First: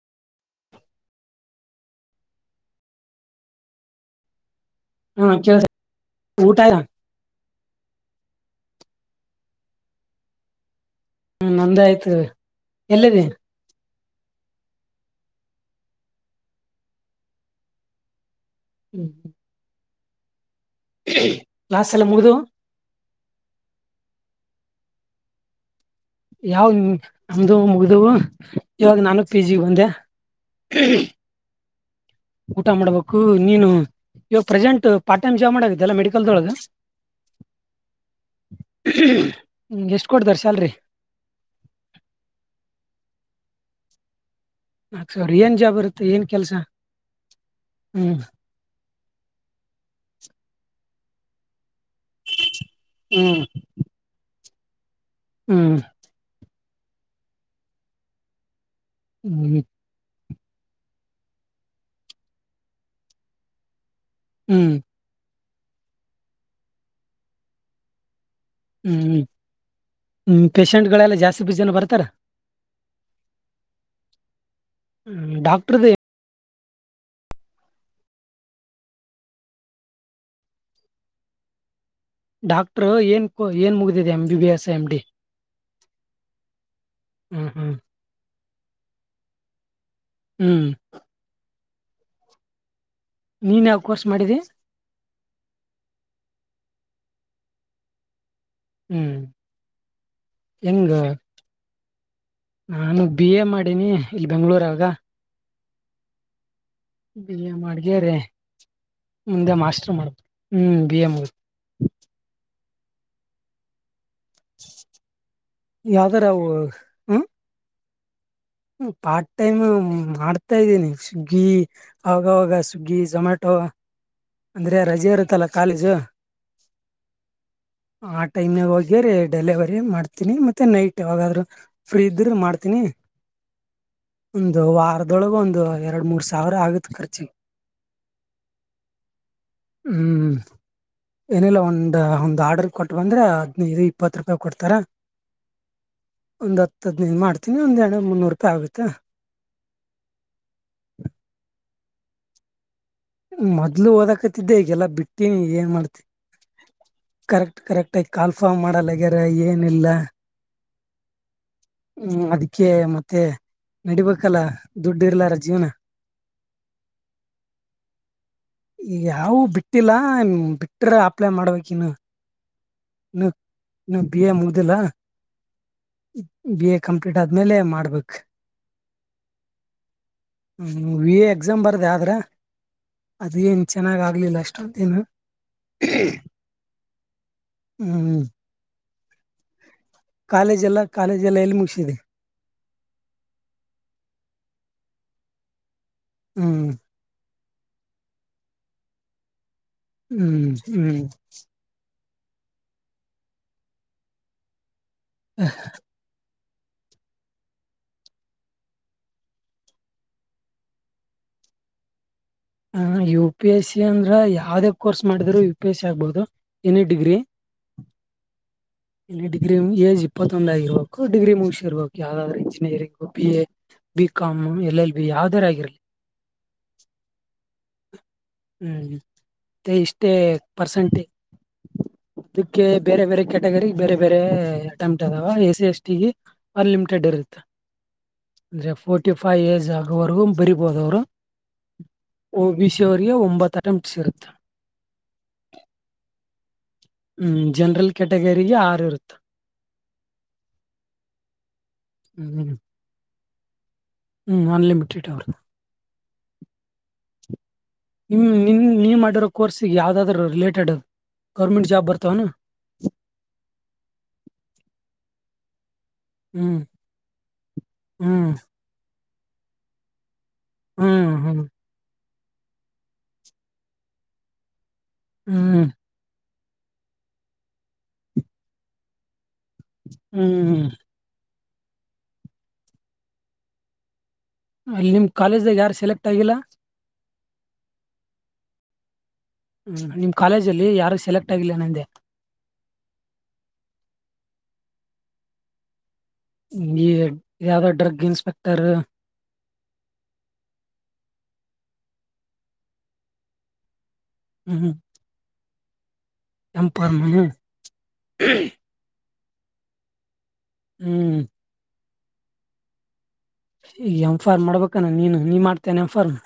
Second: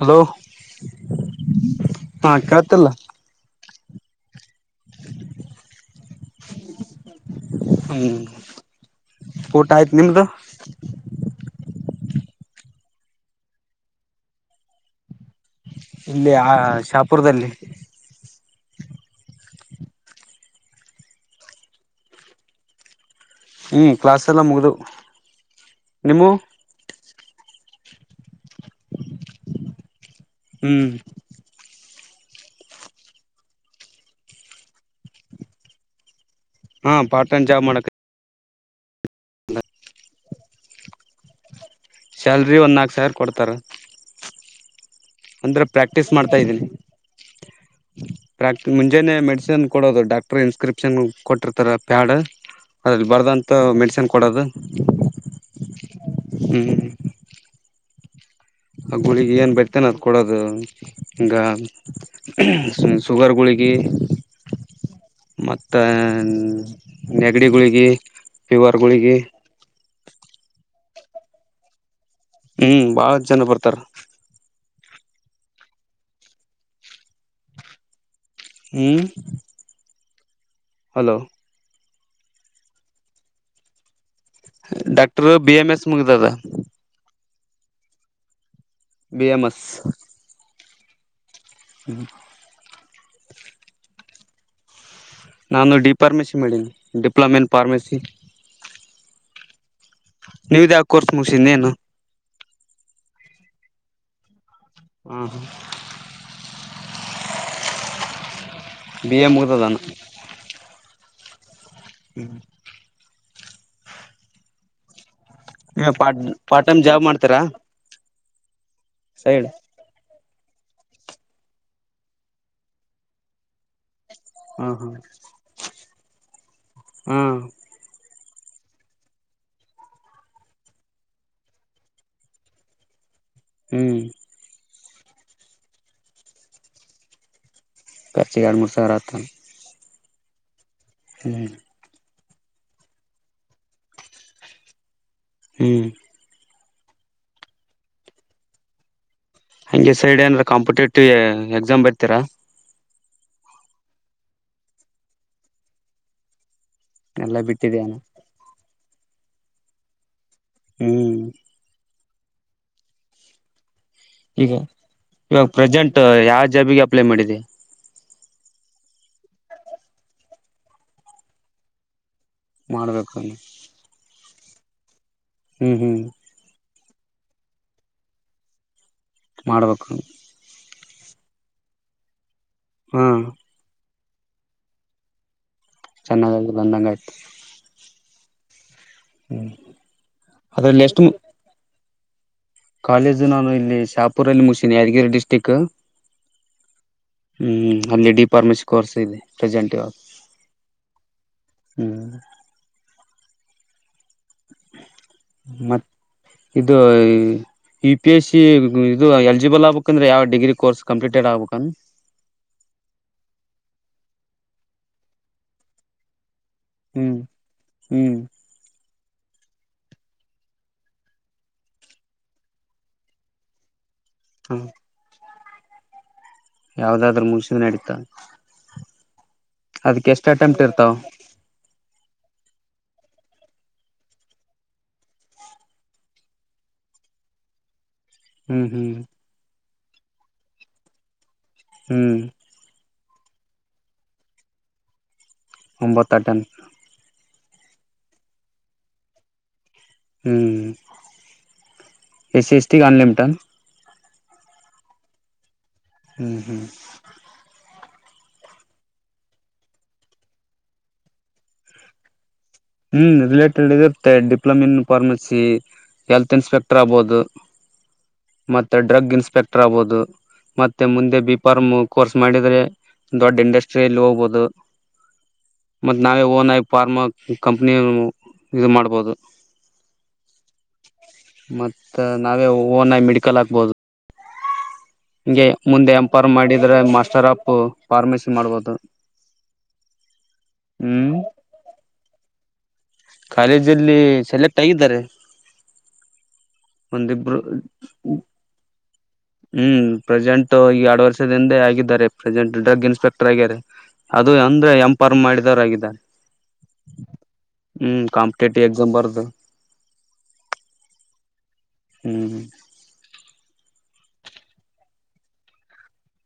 Hello ಹಾ ಕಳ್ತಿಲ್ಲ ಹಾ ಕೇಳ ಊಟಯಾ ಹ್ಮ್ ಊಟ ಆಯ್ತು ನಿಮ್ದು ಹ್ಮ ನಂದ ಆಯ್ತು ಎಲ್ಲಿದ್ದೀ ಇಲ್ಲಿ ಆ ಶಾಪುರದಲ್ಲಿ ಹ್ಮ್ ಕ್ಲಾಸ್ ಎಲ್ಲ ಮುಗಿದ ಹ್ಞ ಕ್ಲಾಸ್ೆಲ್ಲ ಮುಗಿದ ನಿಮ್ಮ ಯಾವ ನಮ್ದ ಮುಗ್ದ ಇವಾಗ ನಾನು ಪಿ ಜಿ ಒಂದೆ ಹ್ಮ್ ಊಟ ಮಾಡ್ಬೇಕು ನೀನು ಇವಾಗ ಪ್ರೆಸೆಂಟ್ ಪಾರ್ಟ್ ಟೈಮ್ ಜಾಬ್ ಮಾಡಗತ್ತಲ್ಲಾ ಮೆಡಿಕಲ್ದೊಳಗೆ ಹಾ ಪಾರ್ಟ್ ೈಮ್ಾಬ್ ಮಾಡಕ್ ಹ್ಮ ಎಷ್ಟು ಕೊಡ್ತಾರ ಸ್ಯಾಲ್ರಿ ಸ್ಯಾಲ್ರಿ ಒಂದು ನಾಲ್ಕು ಸಾವಿರ ಕೊಡ್ತಾರೆ ನಾಕ್ ಸಾವಿರ ಏನ್ ಅಂದ್ರೆ ಜಾಬ್ ಇರುತ್ತೆ ಪ್ರಾಕ್ಟೀಸ್ ಏನ್ ಮಾಡ್ತಾ ಕೆಲ್ಸ ಇದ್ದೀನಿ. ಹ್ಮ್ ಪ್ರಾಕ್ ಮುಂಜಾನೆ ಮೆಡಿಸಿನ್ ಕೊಡೋದು ಡಾಕ್ಟರ್ ಇನ್ಸ್ಕ್ರಿಪ್ಷನ್ ಕೊಟ್ಟಿರ್ತಾರ ಪ್ಯಾಡ್. ಅದ್ರಲ್ಲಿ ಹ್ಮ್ ಬರ್ದಂತ ಮೆಡಿಸಿನ್ ಕೊಡದು ಹ್ಮ್ ಹ್ಮ್್ಮ ಆ ಗುಳಿಗೆ ಏನ್ ಹ್ಮ್ ಬಡ್ತೇನ ಕೊಡದು ಗಾ ಶುಗಾರ್ಗಳುಳಿಗೆ ಹ್ಮ್ ಮತ್ತು ನೆಗಡಿಗುಳಿಗೆ ಹ್ಮ್್ಮ ಹ್ಮ ಪೇಷಂಟ್ ಗಳೆಲ್ಲ ಜಾಸ್ತಿ ಬ ಜನ ಬರ್ತಾರಾ ಹ್ಮ್ ಬಾಳ ಜನ ಬರ್ತಾರಾ. ಹ್ಮ ಡಾಕ್ಟರುದು. ಹ್ಮ್. ಹಲೋ. ಡಾಕ್ಟರ್ ಏನ್ ಏನ್ ಮುಗಿದಿದೆ M B B S M D. Doctor B M S ಮುಗ್ದದ ಹ್ಮ್ ಹ್ಮ್. ಬಿ ಎಮ್ ಮಸ್. ಹ್ಮ್. ಹ್ಮ್. ನೀನ್ ಯಾವ್ ಕೋರ್ಸ್ ಮಾಡಿದಿ. ನಾನು ಡಿ ಫಾರ್ಮಸಿ ಮಾಡೀನಿ ಡಿಪ್ಲೊಮೆನ್ ಫಾರ್ಮಸಿ ‌. ಹ್ಮ್. ನೀವ್ದ ಆ ಹೆಂಗ ಕೋರ್ಸ್ ಮುಗಸಿನಿ ಇನ್ ಏನು. ನಾನು ಬಿ ಎ ಮಾಡೀನಿ ಇಲ್ಲಿ ಬೆಂಗ್ಳೂರಾಗ. ಹಾ. ಬಿ ಎ ಮಾಡ್ಗ್ಯರೆ ಬಿ ಎ ಮುಂದೆ ಮಾಸ್ಟರ್ ಮುಗ್ದದಾನ ಮಾಡ್ಬೆಕ್ ಹ್ಮ ಬಿ ಎ ಮುಗ್ದ್ ಹ್ಮ್. [unintelligible] ಪಾರ್ಟ್ ಯಾವ್ದಾರ ಅವು ಪಾರ್ಟ್ ಟೈಮ್ ಜಾಬ್ ಮಾಡ್ತೀರಾ. ಹ್ಮ್ ಪಾರ್ಟ್ ಸೈಡ್ ಟೈಮ್ ಮಾಡ್ತ್ ತಾ ಇದ್ದೀನಿ ಸ್ವಿಗ್ಗಿ ಆವಾಗವಾಗ ಸ್ವಿಗ್ಗಿ ಝೊಮಾಟೊ ಹ ಅಂದ್ರೆ ಹ ರಜೆ ಇರುತ್ತಲ್ಲ ಕಾಲೇಜು. ಹ್ಮ್. ಆ ಟೈಮಿಗ್ ಹೋಗಿ ಡೆಲಿವರಿ ಮಾಡ್ತೀನಿ ಮತ್ತೆ ನೈಟ್ ಯಾವಾಗಾದ್ರು ಫ್ರೀ ಇದ್ರ ಮಾಡ್ತೀನಿ. ಹ್ಮ್. ಒಂದು ವಾರದೊಳಗ ಒಂದು ಎರಡ್ ಮೂರ್ ಸಾವಿರ ಆಗುತ್ತ ಖರ್ಚಿಗೆ. ಖರ್ಚಿಗ್ ಎರ್ಡ್ ಮೂರ್ ಸಾವಿರ ಆತಂತ. ಹ್ಮ್ ಏನಿಲ್ಲ ಒಂದು ಒಂದು ಆರ್ಡರ್ ಕೊಟ್ಟ್ಬಂದ್ರೆ ಹದ್ನೈದು ಇಪ್ಪತ್ತು ರೂಪಾಯಿ ಕೊಡ್ತಾರ. ಹ್ಮ್. ಒಂದು ಹತ್ತ್ ಹದಿನೈದು ಮಾಡ್ತಿನಿ ಒಂದು ಎರ್ಡ್ನೂರ್ ಮುನ್ನೂರು ರೂಪಾಯಿ ಆಗುತ್ತೆ. ಹಂಗೆ ಸೈಡ್ ಏನಾರ ಕಾಂಪಿಟೇಟಿವ್ ಎಕ್ಸಾಮ್ ಬರ್ತೀರಾ. ಮೊದ್ಲು ಓದಕತಿದ್ದೆ ಈಗೆಲ್ಲಾ ಬಿಟ್ಟೀನಿ ಏನ್ ಮಾಡ್ತಿ ಎಲ್ಲಾ ಕರೆಕ್ಟ್ ಬಿಟ್ಟಿದ್ಯಾನ ಕರೆಕ್ಟ್ ಆಯ್ತ್ ಕಾಲ್ಫಾರ್ ಮಾಡಲ್ಲಗ್ಯಾರ ಏನಿಲ್ಲ. ಹ್ಮ್. ಹ್ಮ್ ಅದಕ್ಕೆ ಮತ್ತೆ ನಡಿಬೇಕಲ್ಲ ದುಡ್ಡು ಇರ್ಲಾರ ಜೀವನ. ಇದು ಯಾವ ಜಾಬಿಗೆ ಅಪ್ಲೈ ಮಾಡಿದಿ. ಈಗ್ ಯಾವು ಬಿಟ್ಟಿಲ್ಲ ಬಿಟ್ರೆ ಅಪ್ಲೈ ಮಾಡ್ಬೇಕ್ ಇನ್ನು. ಇನ್ನು ಮಾಡ್ಬೇಕನ್ನು. ಇನ್ನು ಬಿ ಎ ಮುಗ್ದಿಲ್ಲಾ. ಹ್ಮ್ ಹ್ಮ್. ಬಿ ಎ ಕಂಪ್ಲೀಟ್ ಆದ್ಮೇಲೆ ಮಾಡ್ಬೇಕ್. ಮಾಡ್ಬೇಕು. ಹ್ಮ್ ವಿ ಎ ಎಕ್ಸಾಮ್ ಬರ್ದೇ ಆದ್ರೆ ಹಾ ಅದೇನ್ ಚೆನ್ನಾಗ್ ಆಗ್ಲಿಲ್ಲ ಅಷ್ಟೊಂದೇನು. ಚೆನ್ನಾಗಾಗಿ ಬಂದಂಗಾಯ್ತು. ಹ್ಮ್. ಹ್ಮ್. ಕಾಲೇಜೆಲ್ಲ ಅದ್ರಲ್ಲಿ ಎಷ್ಟು ಕಾಲೇಜ್ ಎಲ್ಲ ಎಲ್ಲಿ ಮುಗಿಸಿದಿ. ಕಾಲೇಜು ನಾನು ಇಲ್ಲಿ ಶಾಪುರಲ್ಲಿ ಮುಗಿಸಿನಿ ಯಾದಗಿರಿ ಡಿಸ್ಟ್ರಿಕ್. ಹ್ಮ್. ಹ್ಮ್ ಅಲ್ಲಿ ಡಿಫಾರ್ಮಸಿ ಕೋರ್ಸ್ ಇದೆ ಪ್ರೆಸೆಂಟ್ ಇವಾಗ. ಹ್ಮ್ ಹ್ಮ್. ಹ್ಮ್. ಮತ್ತ್ ಇದುಯ್ ಯು ಪಿ ಎಸ್ ಸಿ ಇದು ಎಲಿಜಿಬಲ್ ಆಗ್ಬೇಕಂದ್ರೆ ಯಾವ ಡಿಗ್ರಿ ಕೋರ್ಸ್ ಕಂಪ್ಲೀಟೆಡ್ ಆಗ್ಬೇಕನ. ಹಾ ಯು ಪಿ ಎಸ್ ಸಿ ಅಂದ್ರ ಯಾವ್ದೇ ಕೋರ್ಸ್ ಮಾಡಿದ್ರು ಯು ಪಿ ಎಸ್ ಸಿ ಆಗ್ಬಹುದು ಎನಿ ಡಿಗ್ರಿ. ಹ್ಮ್ ಹ್ಮ್. ಇಲ್ಲಿ ಡಿಗ್ರಿ ಏಜ್ ಇಪ್ಪತ್ತೊಂದ ಆಗಿರ್ಬೇಕು ಡಿಗ್ರಿ ಮುಗಿಸಿರ್ಬೇಕು ಯಾವ್ದಾದ್ರ್ರು engineering B A B com ಹ ಎಲ್ ಎಲ್ ಬಿ ಯಾವ್ದರ ಆಗಿರಲಿ ಯಾವ್ದಾದ್ರರು ಮುಗಿಸಿದ್ರೆ ನಡೀತಾ ಹ್ಮ್ ಅದಕ್ಕೆ ಇಷ್ಟೇ ಎಷ್ಟ್ ಅಟೆಂಪ್ಟ್ ಇರ್ತಾವ ಪರ್ಸಂಟ ಅಕ್ಕೆ ಬೇರೆ ಬೇರೆ ಕ್ಯಾಟಗರಿ ಬೇರೆ ಬೇರೆ ಟಂಟ್ ಅದಾವ ಎ ಸಿ ಎಸ್ ಟಿಿಗೆ ಅನ್ಲಿಮಿಟೆಡ್ ಇರುತ್ತೆ ಹ್ಮ್ ಅಂದ್ರೆ ಹ್ಮ್ ಫೋರ್ಟಿ ಫೈವ್ ಏಜ್ ಆಗುವವರೆಗೂ ಬರಿಬೋದವರು. ಹ್ಮ್. ಒ ಬಿ ಸಿ ಅವರಿಗೆ ಒಂಬತ್ತು ಅಟೆಂಪ್ಟ್ಸ್ ಇರುತ್ತೆ. ಒಂಬತ ಟನ್ ಹ್ಮ್ ಜನರಲ್ ಕ್ಯಾಟಗರಿಗೆ ಆರು ಇರುತ್ತೆ. ಹ್ಞ ಎಸ್ ಸಿ ಎಸ್ಟಿಗೆ ಅನ್ಲಿಮಟ. ಹ್ಮ ಅನ್ಲಿಮಿಡ್ ಅವ್ರ. ಹ್ಮ ಹ್ಮ್. ನಿಮ ನಿನ್ ನೀವು ಮಾಡಿರೋ ಕೋರ್ಸಿಗೆ ಯಾವವುದಾದ್ರರು ರಿಲೇಟೆಡ್ ಗೌರ್ಮೆಂಟ್ ಜಾಬ್ ಬರ್ತವನಾ. ಹ್ಮ್ ರಿಲೇಟೆಡ್ ಇ ಇರುತ್ತೆ ಡಿಪ್ಲೊಮೆನ್ ಫಾರ್ಮಸಿ. ಹೆಲ್ತ್ ಹ್ಮ್ ಇನ್ಸ್ಪೆಕ್ಟರ್ ಆಗ್ಬಹುದು ಹ್ಮ್ ಮತ್ತೆ ಡ್ರಗ್ ಇನ್ಸ್ಪೆಕ್ಟರ್ ಆಗ್ಬಹುದು. ಮತ್ತೆ ಹ್ಮ್ ಮುಂದೆ ಹ್ಮ್ ಬಿಫ್ಮ್ ಕೋರ್ಸ್ ಮಾಡಿದ್ರೆ ದೊಡ್ಡ ಇಂಡಸ್ಟ್ರಿಯಲ್ಲಿ ಹೋಗ್ಬಹುದು. ಹ್ಮ್. ಮತ್ತು ನಾವೇ ಓನ್ ಆಗಿ ಫಾರ್ಮಾ ಕಂಪ್ನಿ ಇದು ಮಾಡ್ಬೋದು. ಹ್ಮ್. ಮತ್ತ ನಾವೇ ಓನ್ ಮೆಡಿಕಲ್ ಹಾಕ್ಬಹದು. ಅಲ್ಲಿ ನಿಮ್. ಹಂಗೆ ಕಾಲೇಜ್ದಾಗ ಯಾರು ಮುಂದೆ ಸೆಲೆಕ್ಟ್ ಆಗಿಲ್ಲ ಇಂಫರ್ಮ್ ಮಾಡಿದ್ರೆ ಮಾಸ್ಟರ್ ಆಫ ಫಾರ್ಮಸಿ ಮಾಡ್ಬೋದು. ಹ್ಮ್ ನಿಮ್ ಕಾಲೇಜ ಅಲ್ಲಿ ಯಾರು ಹ್ಮ್ ಸೆಲೆಕ್ಟ್ ಆಗಿಲ್ಲ ನಂದೆ. ಕಾಲೇಜಲ್ಲಿ ಸೆಲೆಕ್ಟ್ ಆಗಿದ್ದಾರೆ. ಈ ಒಂದಿಬ್ರು ಯಾವ್ದೋ ಡ್ರಗ್ ಇನ್ಸ್ಪೆಕ್ಟರು. ಹ್ಮ್ ಪ್ರೆಸೆಂಟ್ ಈಗ ಎರಡು ವರ್ಷದಿಂದೆ ಆಗಿದ್ದಾರೆ ಪ್ರೆಸೆಂಟ್ ಡ್ರಗ್ ಇನ್ಸ್ಪೆಕ್ಟರ್ ಆಗ್ಯಿದ್ದಾರೆ ಅದು ಅಂದ್ರೆ ಹ್ಮ್ ಎಂಫಾರ್ಮ್ ಮಾಡಿದವರ ಆಗಿದ್ದಾರೆ ಎಂ ಫಾರ್ಮ್ ಹ್ಮ್ ಹಾಮ್ ಕಾಂಪಿಟೇಟಿವ್ ಎಕ್ಸಾಮ್ ಜಂಬಾರದ ಹಾಂ ಹಾಮ್ ಈಗ ಎಂಫಾರ್ಮಾ ಮಾಡ್ಬೇಕಾನ ನೀನು ನೀನ್ ಮಾಡ್ತೇನೆ ಎಂಫಾರ್ಮಾ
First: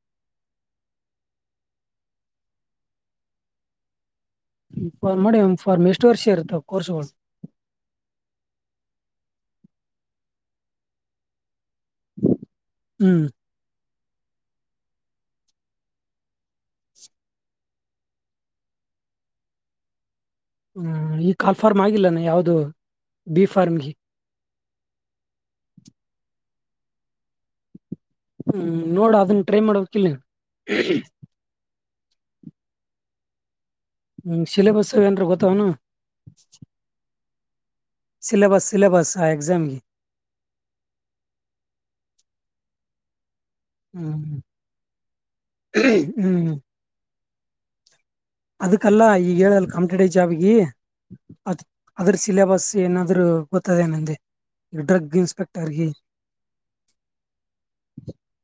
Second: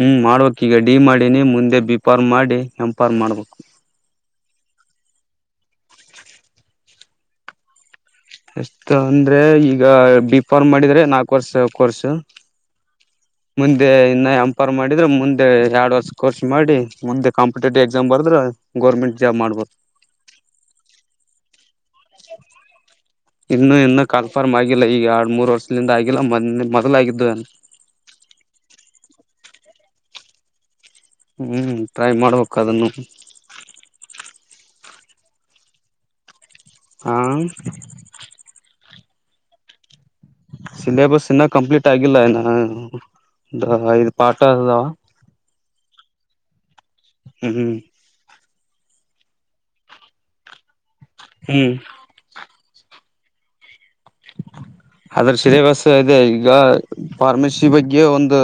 ಹಾಮ್ ಮಾಡ್ಬೇಕ್ ಈಗ ಡಿ ಮಾಡಿನಿ ಮುಂದೆ ಬಿ ಫಾರ್ಮ್ ಮಾಡಿ ಎಂ ಫಾರ್ಮ್ ಮಾಡ್ಬೇಕು ಫ್ಮ ಮಾಡಿ ಎಂಫಾರ್ಮ್ ಎಷ್ಟು ವರ್ಷ ಇರ್ತ್ತಾವ ಕೋರ್ಸ್ಗಳು. ಎಷ್ಟ ಅಂದ್ರೆ ಈಗ ಬಿಫಾರ್ಮಾ ಮಾಡಿದ್ರೆ ನಾಲ್ಕು ವರ್ಸ್ ಕೋರ್ಸ್. ಹ್ಮ್. ಮುಂದೆ ಇನ್ನ ಎಂಫಾರ್ಮಾ ರ್ ಮಾಡಿದ್ರೆ ಮುಂದೆ ಎರಡ್ ವರ್ಷ ಕೋರ್ಸ್ ಮಾಡಿ ಮುಂದೆ ಕಾಂಪಿಟೇಟಿವ್ ಎಕ್ಸಾಮ್ ಬರ್ದ್ರ. ಗೋರ್ಮಂಟ್ ಜಾಬ್ ಮಾಡಬೋ. ಹ್ಮ್ ಈ ಕಾಲ್ಫಾರ್ಮ್ ಆಗಿಲ್ಲಾನ. ಯಾವ್ದು ಬಿ ಇನ್ನು ಫಾರ್ಮ್ಗೆ ಎನ್ನ. ಕನ್ಫರ್ಮ್ ಆಗಿಲ್ಲ ಈಗ ಎರಡು ಮೂರು ವರ್ಷದಿಂದ ಆಗಿಲ್ಲ ಮೊದಲು ಮೊದಲಾಗಿದ್ದು ಹ್ಮ್ ನೋಡ ಅದನ್ನ ಟ್ರೈ ಮಾಡಬೇಕಕ್ಕಿಲ್ಲ ಹ್ಮ್ ಟ್ರೈ ಮಾಡಬೇಕು ಅದನ್ನು ನಿಮ್ಮ ಸಿಲಬಸ್ ಏನ್ರ ಗೊತ್ತಾವೇನು ಹಾ ಸಿಲೆಬಸ್ ಸಿಲೆಬಸ್ ಆ ಎಕ್ಸಮ್ ಗೆ? ಸಿಲೆಬಸ್ ಇನ್ನ ಕಂಪ್ಲೀಟ್ ಆಗಿಲ್ಲ ಇನ್ನ ಅಂದ್ರ ಇದ ಹ್ಮ್ ಪಾಠಾ ಅದು ಅದಾವ. [unintelligible] ಹ್ಮ್ ಹಂ ಅದಕಲ್ಲಾ ಈಗ ಹೇಳಲ್ ಕಾಂಪಿಟೇಟಿವ್ ಜಾಬಿಗಿ ಅದ ಹ್ಮ್ ಅದ್ರ ಸಿಲೆಬಸ್ ಏನಾದ್ರು. ಗೊತ್ತದ ಏನಂದೆ ಡ್ರಗ್ ಅದ್ರ ಇನ್ಸ್ಪೆಕ್ಟರ್ ಸಿಲೆಬಸ್ ಗಿ. ಇದೆ ಈಗ. ಫಾರ್ಮಸಿ ಬಗ್ಗೆ ಒಂದ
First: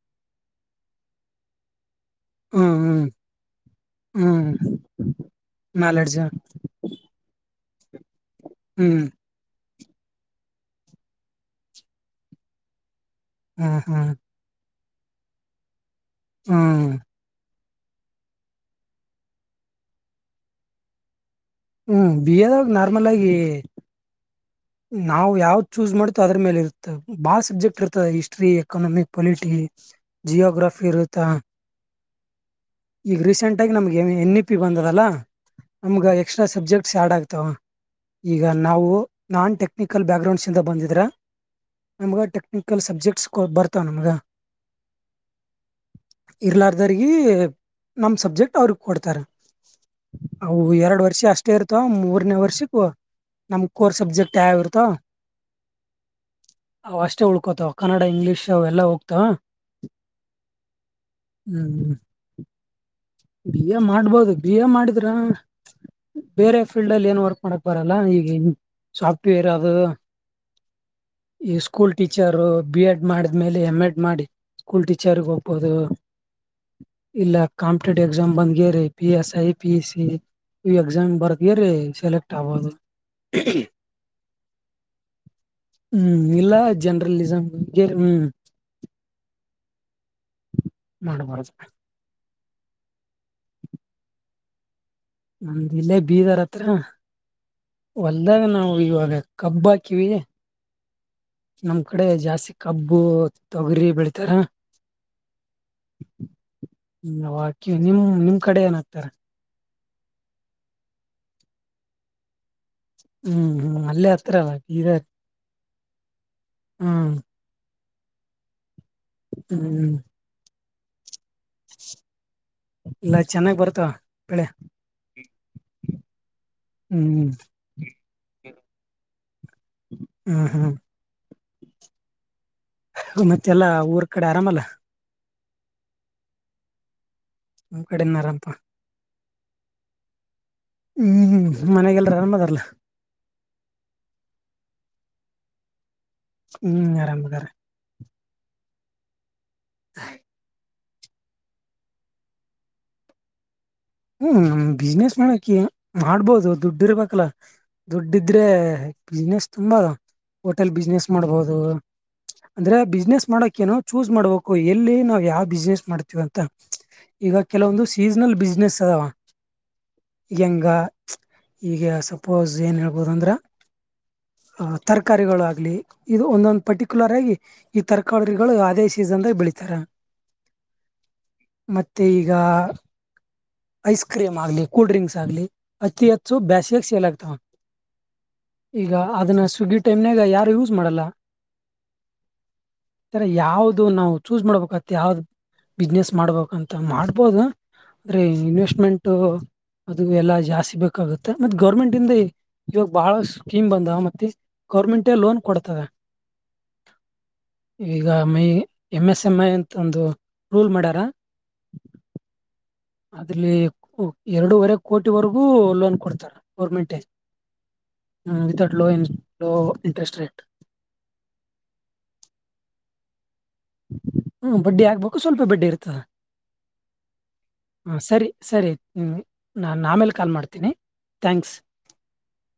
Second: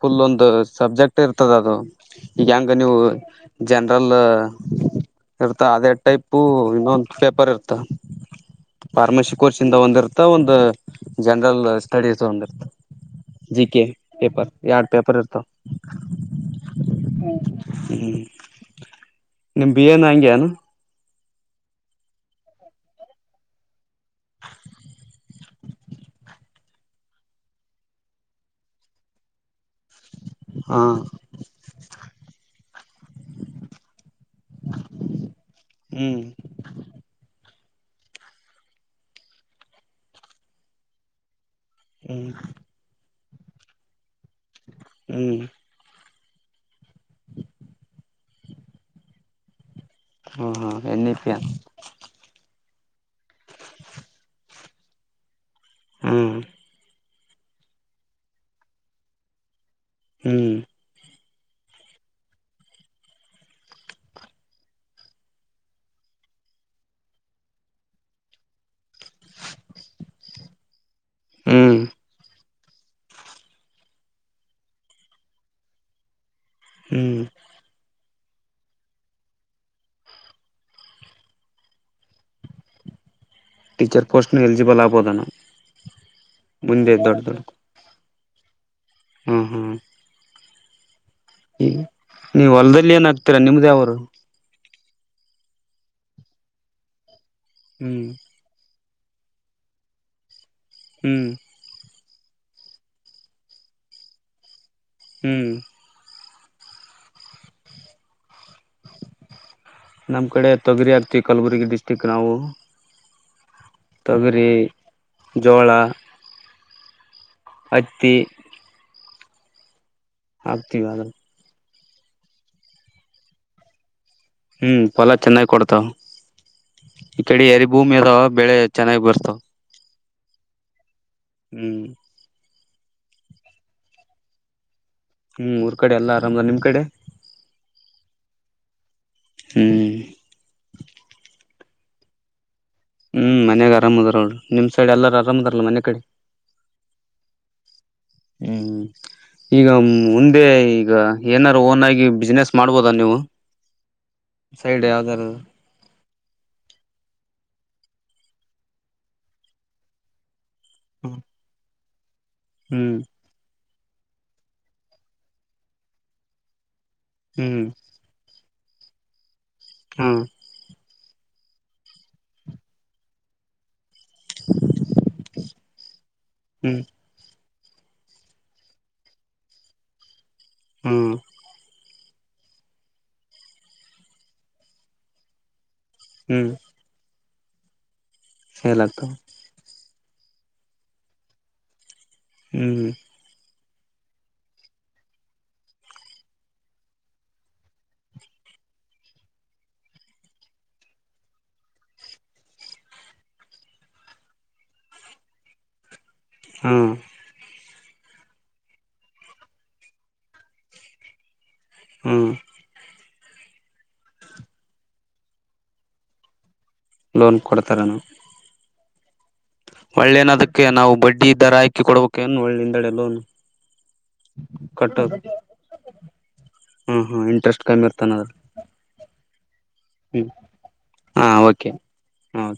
ಫುಲ್ ಒಂದ ಸಬ್ಜೆಕ್ಟ್ ಇರ್ತದ ಅದು. ಈಗ ಹೆಂಗ್ ಹ್ಮ್ ನೀವು ಹ್ಮ್ ಜನರಲ್ ಹ್ಮ್ ಇರ್ತಾ ಅದೇ ನಾಲೆಡ್ಜ್ ಟೈಪು ಇನ್ನೊಂದ ಪೇಪರ್ ಇರ್ತ ಹ್ಮ್ ಫಾರ್ಮಸಿ ಕೋರ್ಸಿಂದ ಒಂದಿರ್ತ ಒಂದ ಜನರಲ್ ಸ್ಟಡೀಸ್ ಒಂದಿರ್ತ. ಜಿ ಹ್ಮ್ ಕೆ ಹ್ಮ್ ಪೇಪರ್ ಯಾಡ ಪೇಪರ್ ಇರ್ತವ. ಹ್ಮ್ ಹ್ಮ್ ಹ್ಮ್ ನಿಮ್ ಬಿಎ ನೂ ಹಂಗೆ ಏನು? ಹ್ಮ್ ಬಿಎದಾಗ ನಾರ್ಮಲ್ ಆಗಿ ಹ ನಾವು ಯಾವ್ದ್ ಚೂಸ್ ಮಾಡ್ತು ಅದ್ರ ಮೇಲೆ ಇರ್ತವೆ ಬಾಳ ಸಬ್ಜೆಕ್ಟ್ ಇರ್ತದೆ ಹಿಸ್ಟ್ರಿ ಎಕನಮಿಕ್ ಪೊಲಿಟಿ. ಹಾ ಜಿಯೋಗ್ರಫಿ ಇರುತ್ತಾ. ಈಗ ರೀಸೆಂಟ್ ಆಗಿ ನಮಗ ಎನ್ ಎನ್ ಇ ಪಿ ಬಂದದಲ್ಲಾ ನಮ್ಗ ಹ್ಮ್ ಎಕ್ಸ್ಟ್ರಾ ಸಬ್ಜೆಕ್ಟ್ಸ್ ಆ್ಯಡ್ ಆಗ್ತಾವ. ಈಗ ನಾವು ನಾನ್ ಟೆಕ್ನಿಕಲ್ ಬ್ಯಾಕ್ಗ್ರೌಂಡಸ ಇಂದ ಬಂದಿದ್ರ ನಮ್ಗ ಹ್ಮ್ ಟೆಕ ಸಬ್ಜೆಕ್ಟ್ಸ್ ಗೋಳ ಬರ್ತಾವ ನಮಗ ಹ್ಮ್ ಇರ್ಲಾದವರಿಗಿ ನಮ ಸಬ್ಜೆಕ್ಟ್ ಅವರಿಗ ಕೊಡ್ತಾರ. ಹ ಅವು ಹಾ ಎರಡ ಎನ್ ಇ ವರ್ಷ ಪಿ ಅಷ್ಟೇ ಇರ್ತ ಮತ್ತ ಮೂರ್ನೇ ವರ್ಷಕ್ಕ ನಮ್ ಕೋರ್ ಸಬ್ಜೆಕ್ಟ್ ಯಾವ್ ಯಾವ್ ಇರ್ತಾವ್ ಹಂ ಅವ್ ಅಷ್ಟೇ ಉಳ್ಕೋತಾವ ಕನ್ನಡ ಇಂಗ್ಲೀಷ್ ಅವೆಲ್ಲಾ ಹೋಗ್ತಾವ. ಹ್ಮ ಹ್ಮ್ ಹ್ಮ್ ಬಿ ಎ ಮಾಡ್ಬೋದು ಬಿಎ ಮಾಡಿದ್ರ ಬೇರೆ ಫೀಲ್ಡ್ ಅಲ್ಲಿ ಏನ್ ವರ್ಕ್ ಮಾಡಕ್ ಬರಲ್ಲ ಈಗ ಹೆಂಗ್ ಸಾಫ್ಟ್ವೇರ್ ಅದು. ಈ ಹ್ಮ್ ಸ್ಕೂಲ್ ಟೀಚರ್ರೂ ಬಿ ಎಡ್ ಮಾಡಿದ್ಮೇಲೆ ಎಮ್ ಎಡ್ ಮಾಡಿ ಸ್ಕೂಲ್ ಟೀಚರ್ಗ ಹೋಗಬೋದು ಹ್ಮ್ ಇಲ್ಲ ಕಾಂ ಕಾಂಪಿಟೇಟಿವ್ ಎಕ್ಸಾಮ್ ಬಂದಗೆರೆ P S I P C ಈ ಎಕ್ಸಾಮ್ ಬರದ್ಗೆರೆ ಸೆಲೆಕ್ಟ್ ಆಗೋದು. ಟೀಚರ್ ಪೋಸ್ಟ್ನು ಎಲಿಜಿಬಲ್ ಆಗ್ಬೋದನ ಹ್ಮ್ ಇಲ್ಲ ಮುಂದೆ ದೊಡ್ಡ ಜರ್ನಲಿಸಮ್ ಗೆರಿ ಹ್ಮ್. ಹಂ ಹಂ ಮಾಡ್ಬಾರ್ದ. ಈ ನೀವ್ ಹೊಲದಲ್ಲಿ ಏನ್ ಹಾಕ್ತೀರಾ ನಿಮ್ದ ಯಾವೂರ? ನಮ್ದ ಇಲ್ಲೇ ಬೀದರ ಹತ್ತಿರ ಹ್ಮ್ ಹೊಲ್ದಾಗ ನಾವು ಇವಾಗ ಕಬ್ಬ ಹಾಕಿವಿ. ಹ್ಮ್ ನಮ್ ಕಡೆ ಜಾಸ್ತಿ ಕಬ್ಬು ತೊಗರಿ ಬೆಳತಾರ. ಹ್ಮ್ ಹಾಕಿ ನಿಮ ನಿಮ್ ಕಡೆ ಏನಾಗ್ತಾರೆ ನಮ್ಮ್ ಕಡೆ ತೊಗರಿ ಆಗ್ತಿವಿ ಕಲಬುರ್ಗಿ ಡಿಸ್ಟ್ರಿಕ್ ನಾವು ಹ್ಮ್ ಹ್ಮ್ ಅಲ್ಲ ತೊಗರಿ ಅತ್ರಲ್ಲ ಗೀದ ಜೋಳ ಹ್ಮ್ ಹತಿ ಹ್ಮ್ ಹಗ್ತಿವಾದ ಇಲ್ಲ ಚೆನ್ನಾಗ್ ಬರ್ತಾವ ಬೆಳೆ ಹ್ಮ್ ಫಲ ಚೆನ್ನಾಗ್ ಕೊಡ್ತಾವ ಈ ಹ್ಮ್ ಕಡೆ ಎರಿ ಭೂಮಿ ಅದಾವ ಬೆಳೆ ಚೆನ್ನಾಗಿ ಬರ್ಸ್ತಾವ ಹ್ಮ್ ಹ್ಮ್ ಹ್ಮ್ ಮತ್ತೆಲ್ಲಾ ಊರ್ ಕಡೆ ಆರಾಮಲ್ಲ ಹ್ಮ್ೂಊರ್ ಕಡೆ ಎಲ್ಲಾರಾಮದ ನಿಮ್ ಕಡೆ ಹಮ್ಮ್ ಕಡೆನಾರಂಪ್ಪ ಹ್ಮ್ ಹ್ಮ್ ಹ್ಮ್ ಮನೆಗೆಲ್ ಆರನ್ದಾರಲ್ಲ ಹ್ಮ್ ಮನ್ಯಾಗ ಆರಾಮ ಅದಾರ ಅವರು ನಿಮ್ ಸೈಡ್ ಎಲ್ಲಾರ ಅರ್ದಲ್ಲ ಮನೆ ಕಡೆ ಹ್ಮ್ ಆರಾಮದಾರೆ ಹ್ಮ್ ಈಗ ಒಂದೇ ಈಗ ಏನಾದಾರು ಓನ್ ಆಗಿ ಬಿಸ್ನೆಸ್ ಮಾಡ್ಬೋದ ನೀವು ಹ್ಮ್ ಸೈಡ್ ಬಿಸ್ನೆಸ್ ಯಾವ್ದಾರ ಮಾಡಕಿ ಮಾಡ್ಬೋದು ದುಡ್ಡಿ ಇರ್ಬೇಕಲ್ಲ ದುಡ್ಡ ಇದ್ರೆ ಬಿಸಿನೆಸ್ ತುಂಬಾ ಅದ ಹೋಟೆಲ್ ಬಿಸ್ನೆಸ್ ಹ್ಮ್ ಮಾಡ್ಬಹುದು ಅಂದ್ರೆ ಹ್ಮ್ ಬಿಸ್ನೆಸ್ ಮಾಡಕ ಏನು ಚೂಸ್ ಮಾಡ್ಬೇಕು ಎಲ್ಲಿ ನಾವವು ಯಾವ ಬಿಸ್ನೆಸ್ ಮಾಡ್ತೀವ ಅಂತ ಈಗ ಹ್ಮ್ ಕೆಲವೊಂದು ಸೀಸನಲ್ ಬಿಸ್ನೆಸ್ ಸದವಾ ಹಾ ಹೆಂಗ ಈೀಗ ಸಪೋಸ್ ಏನು ಹೇಳ್ಬೋದುಂದ್ರೆ ಆ ತರಕಾರಿಗಳು ಆಗ್ಲಿ ಇದು ಒಂದೊಂದು ಪರ್ಟಿಕ್ಯುಲರ್ ಆಗಿ ಈ ತರ್ಕಾರಿಗಳು ಅದೇ ಸೀಸನ್ ದಾಗ ಬೆಳಿತಾರೆ ಹಾ ಮತ್ತು ಈಗ ಐಸ್ ಕ್ರೀಮ್ ಆಗ್ಲಿ ಕೂಲ್ಡ್ ಡ್ರಿಂಕ್ಸ್ ಆಗ್ಲಿ ಅತಿ ಹೆಚ್ಚು ಹ್ಮ್ ಬ್ಯಾಸಿಯಾಗಿ ಸೇಲ್ ಆಗ್ತವ ಸೇಲ್ ಈಗ ಆಗ್ತಾವ ಅದನ್ನ ಸ್ವಿಗ್ಗಿ ಟೈಮ್ನಾಗ ಯಾರು ಯೂಸ್ ಮಾಡಲ್ಲ ಹ್ಮ್ ಹ್ಮ ಈರ ಯಾವ್ದು ನಾವು ಚೂಸ್ ಮಾಡ್ಬೇಕತ್ ಯಾವ್ದ್ ಬಿಸ್ನೆಸ್ ಮಾಡ್ಬೇಕಂತ ಮಾಡ್ಬೋದ ಅ ಇನ್ವೆಸ್ಟ್ಮೆಂಟ್ ಅದು ಎಲ್ಲಾ ಜಾಸ್ತಿ ಬೇಕಾಗುತ್ತೆ ಮತ್ತೆ ಗೌರ್ಮೆಂಟ್ ಇಂದ ಇವಾಗ ಬಹಳ ಸ್ಕೀಮ್ ಬಂದ ಮತ್ತೆ ಗೌರ್ಮೆಂಟ್ ಲೋನ್ ಕೊಡ್ತದೆ ಹಾ ಈಗ ಮೈ ಎಮ್ ಎಸ್ ಎಂ್ ಐ ಅಂತ ಒಂದು ರೂಲ್ ಮಾಡ್ಯಾರ ಹಾ ಅದ್ರಲ್ಲಿ ಎರಡೂವರೆ ಕೋಟಿಿವರೆಗೂ ಲೋನ್ ಕೊಡ್ತಾರೆ ಗೋರ್ಮೆಂಟ್ ಲೋನ್ ಕೊಡ್ತಾರನುಾ ಹ್ಮ ಇತಟ್ಲು ಎಂಟ್ೋ ಒಳ್ಳೇನೋದಕ್ಕೆ ನಾವು ಬಡ್ಡಿ ದರ ಆಾಕಿ ಕೊಡಬೇಕಏನ್ ಒಳ್ಳೆಿಂದಡೆ ಲೋನ್ ಹ್ಮ ಬಡ್ಡಿ ಕಟ್ಟೋದು ಆಗ್ಬೇಕು ಸ್ವಲ್ಪ ಬಡ್ಡಿ ಇರ್ತ ಹ್ಮ್ ಹ್ಮ್ ಇಂಟ್ರೆಸ್ಟ್ ಕಮ್ಮಿ ಹ್ಮ ಇರ್ತಾನ ಸರಿ ಅದ್ರ ಸರಿಮ ನ ನಾಮೇ ಹ್ಮ್ ಹಾ ಓಕೆ ಹಾೆ